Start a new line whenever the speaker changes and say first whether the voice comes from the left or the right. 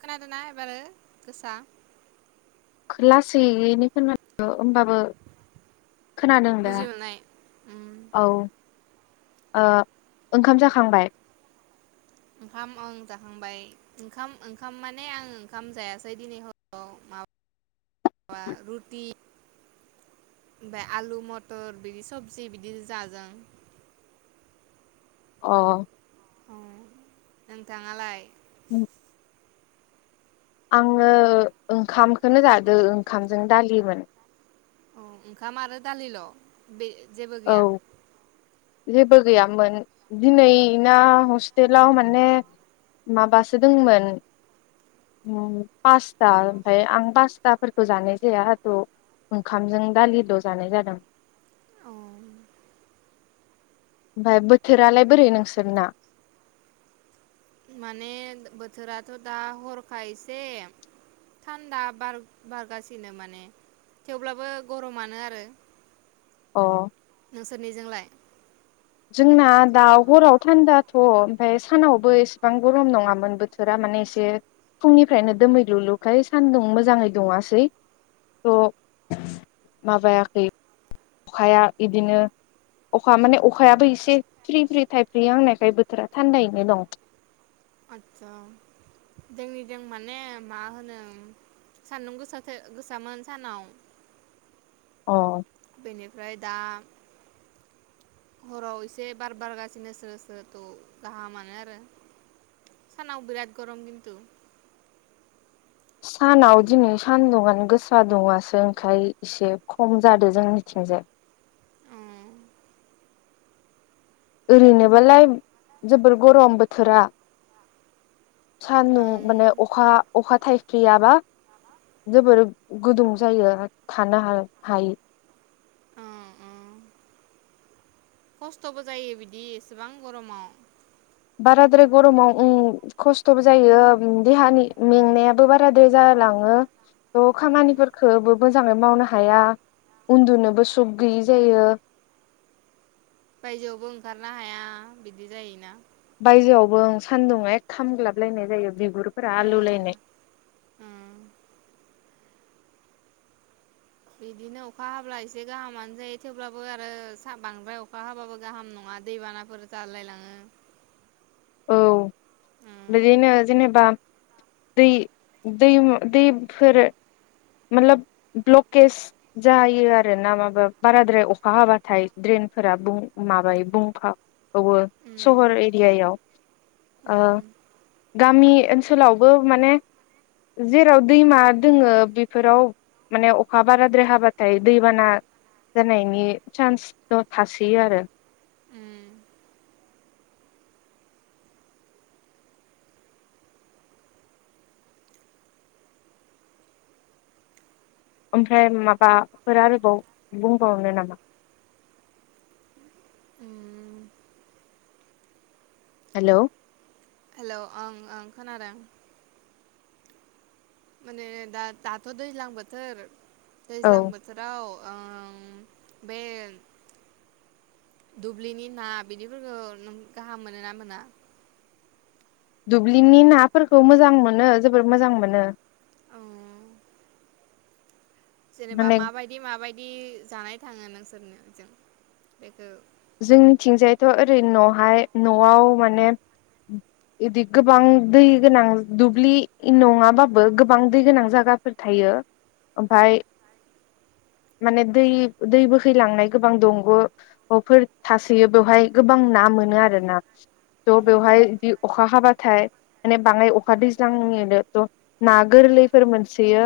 right: खोनादोंना एबारो गोसा।
left: लासैयैनो खोनादों होमबाबो। खोनादों दा
right: बुजि मोननाय उम
left: औ। ओ ओंखाम जाखांबाय।
right: ओंखाम ओं जाखांबाय ओंखाम ओंखाम माने आं ओंखाम जायासै दिनै हराव माबा। माबा रुटि ओमफ्राय आलु मथर बिदि सबजि बिदि जाजों।
left: अ।
right: ओं नोंथाङालाय।
left: उम। आंङो ओंखामखौनो जादों ओंखामजों दालिमोन।
right: औ ओंखाम आरो दालिल बे। जेबो
left: औ
right: गैया।
left: जेबो गैयामोन दिनै ना हस्टेलाव माने माबासो दंमोन पास्ता ओमफ्राय आं पास्ताफोरखौ जानाय जाया थ ओंखामजों दालिल जानाय जादों।
right: औ
left: ओमफ्राय बोथोरालाय बोरै नोंसोरना।
right: माने बोथोराथ दा हरखाय एसे थान्दा बार बारगासिनो माने थेवब्लाबो गरमानो आरो।
left: अ
right: नोंसोरनिजों लाय।
left: जोंना दा हराव थान्दाथ ओमफाय सानावबो एसेबां गरम नङामोन बोथोरा माने एसे फुंनिफ्रायनो दोमैलुलुखाय सानदुं मोजाङै दुङासै थ माबायाखै। अखाया बिदिनो अखा माने अखायाबो एसे फ्रि फ्रि थाइ फ्रि हांनायखाय बोथोरा थान्दायैनो दं।
right: आदसा जोंनिजों माने मा होनो सान्दुं गोसा गोसामोन सानाव।
left: अ।
right: बेनिफ्राय दा हराव एसे बार बारगासिनो स्रो स्रो थ गाहामानो आरो सानाव बिराद गरम खिन्थु।
left: सानाव दिनै सानदुंआनो गोसा दुंङासै ओंखायनो इसे खम जादो जोंनिथिंजाय।
right: ओं
left: ओरैनोबालाय जोबोर गरम बोथोरा सान्दुं
right: ओं
left: माने अखा अखा थाइफ्रियाबा जोबोर गुदुं जायो थानो हायै।
right: ओं ओं खस्थबो जायो बिदि एसेबां गरमाव।
left: बाराद्राय गरमाव ओं खस्थबो जायो देहानि मेंनायाबो बाराद्राय जालाङो थ खामानिखोबो मोजाङै मावनो हाया उन्दुनोबो सुख गैयै जायो।
right: बायजोआवबो ओंखारनो हाया बिदि जायोना।
left: बायजोआवबो आं सान्दुंआ ऐ खामग्लाबलायनाय जायो बिगुरफोरा
right: ओं
left: आलौलायनाय।
right: ओं बिदिनो अखा हाब्ला एसे गाहामानो जायो थेवब्लाबो आरो बांद्राय अखा हाबाबो गाहाम नङा दैबानाफोर जालायलाङो।
left: औ।
right: उम
left: बिदिनो जेनेबा। दै-दैमु-दैफोरो माथलाब ब्लकेज जायो आरोना माबा बाराद्राय अखा हाबाथाय ड्रेनफोरा माबायो बुंफावो
right: उम
left: सहर एरियायाव
right: उम,
left: गामि ओनसोलावबो माने जेराव दैमा दोङो बे बेफोराव माने अखा बाराद्राय हाबाथाय दैबाना जानायनि चान्स थासैयो आरो
right: उम,
left: ओमफ्राय माबाफोर आरोबाव बुंबावनो नामा?
right: उम
left: हेलौ
right: हेलौ ओं ओं खोनादों माने दा-दाथ दैज्लां बोथोर
left: औ
right: दैज्लां बोथोराव उम बे दुब्लिनि ना बिदिफोरखौ नों गाहाम मोनोना मोना?
left: दुब्लिनि नाफोरखौ मोजां मोनो जोबोर मोजां मोनो
right: औ जेनेबा
left: माने
right: माबायदि माबायदि बिदि जानाय थाङो नोंसोरनो जों बेखौ
left: जोंनिथिंजायथ ओरै नहाय नआव माने बिदि गोबां दै गोनां दुब्लि नङाबाबो गोबां दै गोनां जायगाफोर थायो ओमफाय माने दै दै बोहैलांनाय गोबां दंग फोर थासोयो बेवहाय गोबां ना मोनो आरो ना थह
right: उम
left: बेवहाय बिदि अखा हाबाथाय माने बाङाय अखा दैज्लांनिनो थना गोरलैफोर मोनसयो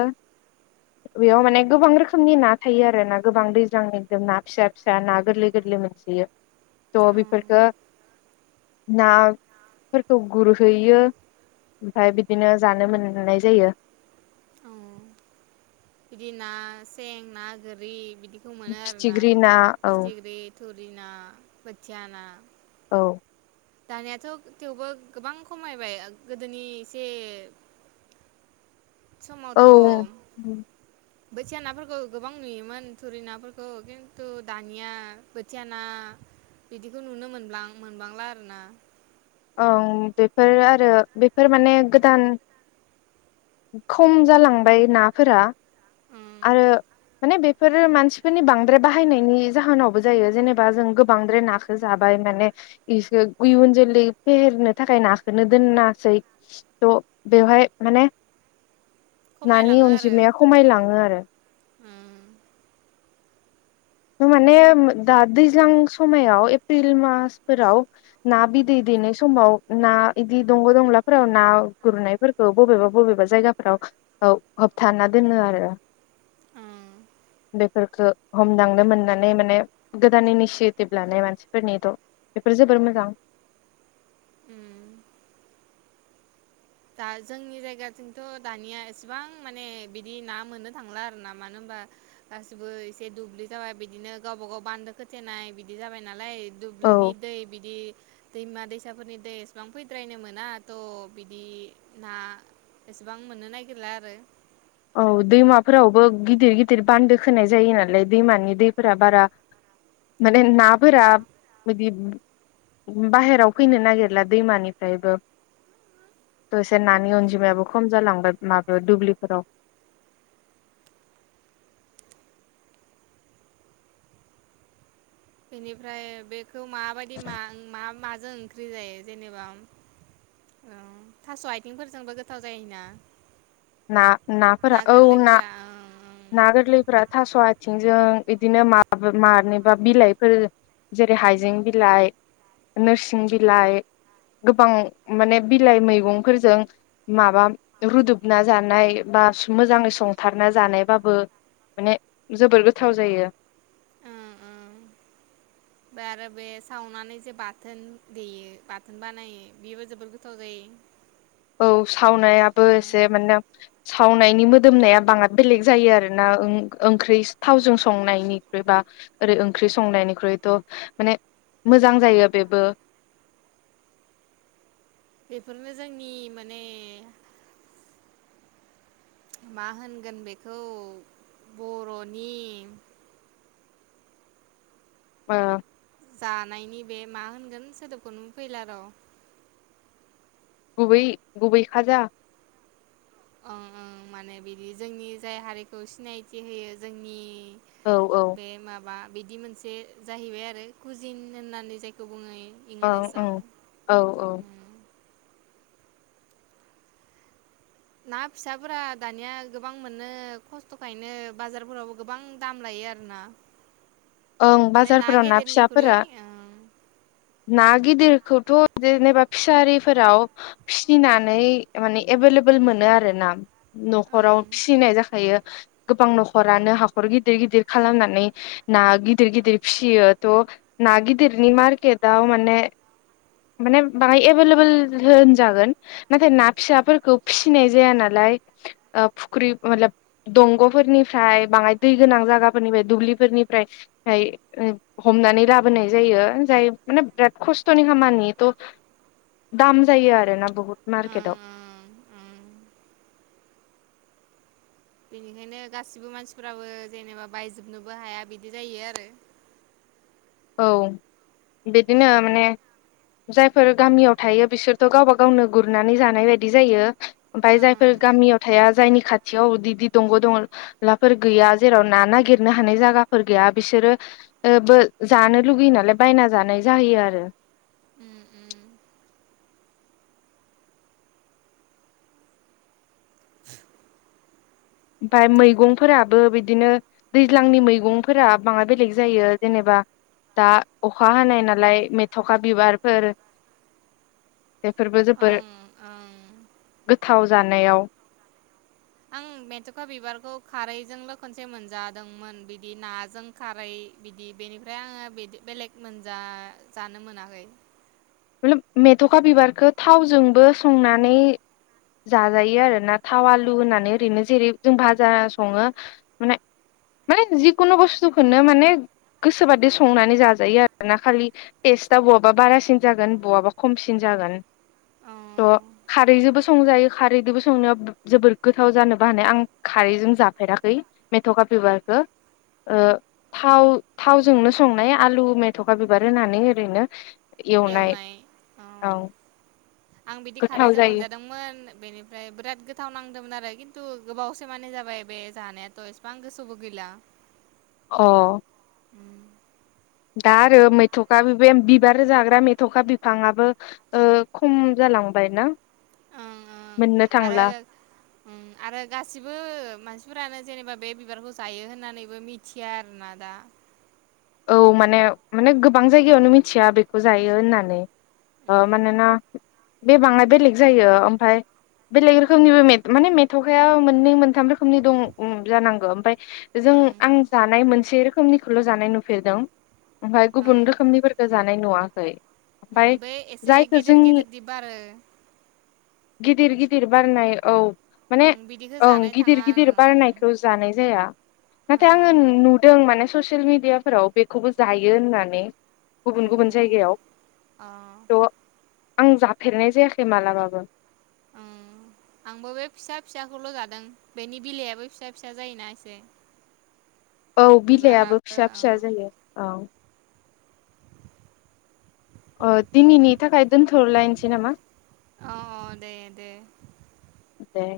left: बेयाव माने गोबां रोखोमनि ना थायो आरो ना गोबां दैज्लांनि एकदम ना फिसा फिसा ना गोरलै गोरलै मोनसोयो थ
right: औ
left: बेफोरफोरखो ना फोरखौ गुरहैयो ओमफफ्राय बिदिनो जानो मोननाय जायो
right: औ बिदि ना सें ना गोरि बिद बेखौ मोनो आरो ना
left: फिथिख्रि औ
right: फिथिख्रि थुरि ना बोथिया ना
left: औ
right: दानियाथ थेवबो गोबां खमायबाय गोदोनि एसे समावथ
left: औ
right: बोथिया नाफोरखौ गोबां नुयोमोन थुरि नाफोरखौ खिन्थु दानिया बोथिया ना बिदिखौ नुनो मोनलां मोनबांला आरोना
left: ओं बेफोर आरो बेफोर माने गोदान खम जालांबाय नाफोरा
right: उम
left: आरो माने बेफोर मानसिफोरनि बांद्राय बाहायनायनि जाहोनावबो जायो जेनेबा जों गो बांद्राय नाखौ जाबाय माने इखो इयुन जोलै फेहेरनो थाखाय नाखौनो दोनासै थ बेवहाय माने नानि
right: खमायलाङो आरो
left: अनजिमाया खमायलाङो आरो
right: उम
left: माने दा दैज्लां समायाव एप्रिल मासफोराव ना बिदै दैनाय समाव ना इदि दंग दंलाफोराव ना गुरनायफोरखौ बबेबा बबेबा जायगाफोराव होबथाना दोनो आरो
right: उम
left: बेफोरखौ हमदां नो मोननानै माने गोदान इनिसियेटिभ लानाय मानसिफोरनिथ बेफोर जोबोर मोजां
right: उम दा जोंनि जायगाथिंथ दानिया एसेबां माने बिदि ना मोननो थांला आर ना मानो होनबा गासिबो एसे दुब्लि जाबाय बिदिनो गावबा गाव बान्दो खोथेनाय बिदि जाबाय नालाय
left: औ
right: दुब्लिनि दै बिदि दैमा दै सा फोरनि दै एसेबां फैद्रायनो मोनााथ बि दि ना एसेबां मोननो नागिरला आरो
left: औ दैमाफोरावबो गिदिर गिदिर बान्दो खोनाय जायो नालाय दैमानि दैफोरा बारा माने नाफोरा बिदि बाहेराव फैनो नागिरला दैमानिफ्रायबो दसे नानि अनजिमायाबो खम जालांबाय माबायाव दुब्लिफोराव
right: बेनिफ्राय बे खौ माबायदि मा मा मा? जों ओंख्रि जायो जेनेबा उम उम थास आइथिंफोरजोंबो गोथाव जायोना?
left: ना
right: ना
left: नाफोरा औ ना
right: गोरलैफोरा ओं
left: ना गोरलैफोरा थास आ थिंजों इदिनो माबा मानिबा बिलाइफोर जेरै हाइजें बिलाइ, नोरसिं बिलाइ गोबां माने बिलाइ मैगंफोरजों माबा रुदब ना जानाय बा स-मोजाङै संथारना जानायबाबो माने जोबोर गोथाव जायो।
right: ओं ओं आरो बे सावनानै जे बाथोन देयो बाथोन बानायो बेबो जोबोर गोथाव जायो।
left: औ सावनायाबो
right: उम
left: एसे माने सावनायनि मोदोमनाया बाङाद बेलेग जायो आरो ना ओं-ओंख्रिस थावजों संनायनिख्रुइ बा ओरै ओंख्रि संनायनिख्रुइथ' माने मोजां जायो बेबो
right: बेफोरनो जोंनि माने मा होनगोन बेखौ बर'नि
left: ओ
right: जानायनि बे मा होनगोन सोदोबखौनो फैला र'
left: गुबै गुबै खाजा
right: ओं ओं माने बिदि जोंनि जाय हारिखौ सिनायथि होयो जोंनि
left: औ औ
right: बे माबा बिदि मोनसे जाहैबाय आरो कुजिन होननानै जायखौ बुंयै
left: औ औ औ औ।
right: उम ना फिसाफोरा दानिया गोबां मोनो खस्थ'खायनो बाजारफोरावबो गोबां दाम लायो आरोना।
left: ओं
right: माने
left: बाजारफोराव ना
right: गेदेरनिख्रुइ
left: फिसाफोरा
right: ओं
left: ना गिदिरखौथ' जेनेबा फिसारिफोराव फिसिनानै माने एभेलेबल मोनो आरोना।
right: ओं
left: न'खराव फिसिनाय जाखायो। गोबां न'खरानो हाखर गिदिर गिदिर खालामनानै ना गिदिर गिदिर फिसियो त' ना गिदिरनि मारकेताव माने माने बाङाय एभेलेबोल होनजागोन नाथाय ना फिसाफोरखौ फिसिनाय जाया नालाय ओ फुख्रि मतलाब दंग'फोरनिफ्राय बाङाय दै गोनां जागाफोरनिफाय दुब्लिफोरनिफ्राय हाय ओं हमनानै लाबोनाय जायो जाय माने बिराद खस्थ'नि खामानि। त' दाम जायो आरोना बहुत
right: ओं
left: मारकेतआव [inaudible]
right: ओं ओं बेनिखायनो गासिबो मानसिफोराबो जेनेबा बायजोबनोबो हाया बिदि जायो आरो।
left: औ बेदिनो माने जायफोर गामियाव थायो बिसोरथ' गावबा गावनो गुरनानै जानाय बायदि जायो ओमफाय
right: ओं
left: जायफोर गामियाव थाया जायनि खाथियाव उदि दि दंग' दं लाफोर गैया जेराव ना नागिरनो हानाय जागाफोर गैया बिसोरो ओ बो जानो लुगैयो नालाय बायना जानाय जाहैयो आरो [inaudible]
right: उम उम
left: ओमफाय मैगंफोराबो बिदिनो दैज्लांनि मैगंफोरा बाङाय बेलेग जायो जेनेबा दा अखा हानाय नालाय मेथ'खा बिबारफोर [inaudible] बेफोरबो जोबोर
right: ओं ओं
left: [inaudible] गो थाव जानायाव।
right: आं मेथुखा बिबारखौ खारैजोंल' खनसे मोनजादोंमोन बिदि नाजों खारै बिदि बेनिफ्राय आङो बिदि बेलेग मोनजा जानो मोनाखै।
left: मतलाब मेथ'खा बिबारखो थावजोंबो संनानै जाजायो आरोना थाव आलु होनानै ओरैनो जेरै जों भाजा सङो माने माने जिखुनु बुस्थुखोनो माने गोसोबादि संनानै जाजायो आरोना खालि टेस्टआ बहाबा बारासिन जागोन बहाबा खमसिन जागोन
right: अ
left: त' खारैजोबो संजायो खारैदोबो संनायाव बो जोबोद गोथाव जानोबो हानाय आं खारैजों जाफेराखै मेथ'खा बिबारखो ओ थाव थावजोंनो संनाय आलु मेथ'खा बिबार होनानै ओरैनो
right: एवनाय औ आं बिदि
left: गोथाव
right: खारैजों
left: जायो
right: मोनजादोंमोन बेनिफ्राय बोराद गोथाव नांदोंमोन आरो। किन्तु गोबावसे माने जाबाय बे जानायाथ' इसबां गोसावबो गैला।
left: अ
right: [unintelligible]
left: दा आरो मैथ'खा बि बेम बिबार जाग्रा मेथ'खा बिफाङाबो ओ खम जालांबाय ना?
right: ओं
left: मोननो
right: आरो
left: थांला।
right: उम आरो गासिबो मानसिफोरानो जेनेबा बे बिबारखौ जायो होननानैबो मिथिया आरोना दा।
left: औ माने माने गोबां जायगायावनो मिथिया बेखौ जायो होननानै ओ मानोना बे बाङाय बेलेग जायो ओमफाय बेलेग रोखोमनिबो मे माने मेथ'खाया मोननै मोनथाम रोखोमनि दं ओं जानांगौ ओमफाय जों
right: ओं
left: आं जानाय मोनसे रोखोमनिखौल' जानाय नु फेरदों ओमफाय
right: ओं
left: गुबुन रोखोमनिफोरखो जानाय नुवाखै ओमफाय
right: बे एसे
left: जायखौ
right: गेदेर
left: जोंनि
right: गेदेर दि बारो
left: गिदिर गिदिर बारनाय औ। माने
right: ओं बिदिखौ
left: ओं
right: जानाय
left: गिदिर
right: थाङा
left: गिदिर बारनायखौ जानाय जाया
right: ओं
left: नाथाय आङो नु-नुदों माने ससियेल मिडिया फोराव बेखौबो जायो होननानै गुबुन गुबुन जायगायाव
right: औ अ ओं
left: त' आं जाफेरनाय जायाखै मालाबाबो।
right: उम आंबो बे फिसा फिसाखौल' जादों बेनि बिलाइयाबो फिसा फिसा जायोना एसे।
left: औ बिलाइयाबो
right: बिबाराबो
left: फिसा फिसा
right: ओं
left: जायो औ। ओ दिनैनि थाखाय दोनथ'लायनोसै नामा।
right: अ दे दे
left: दे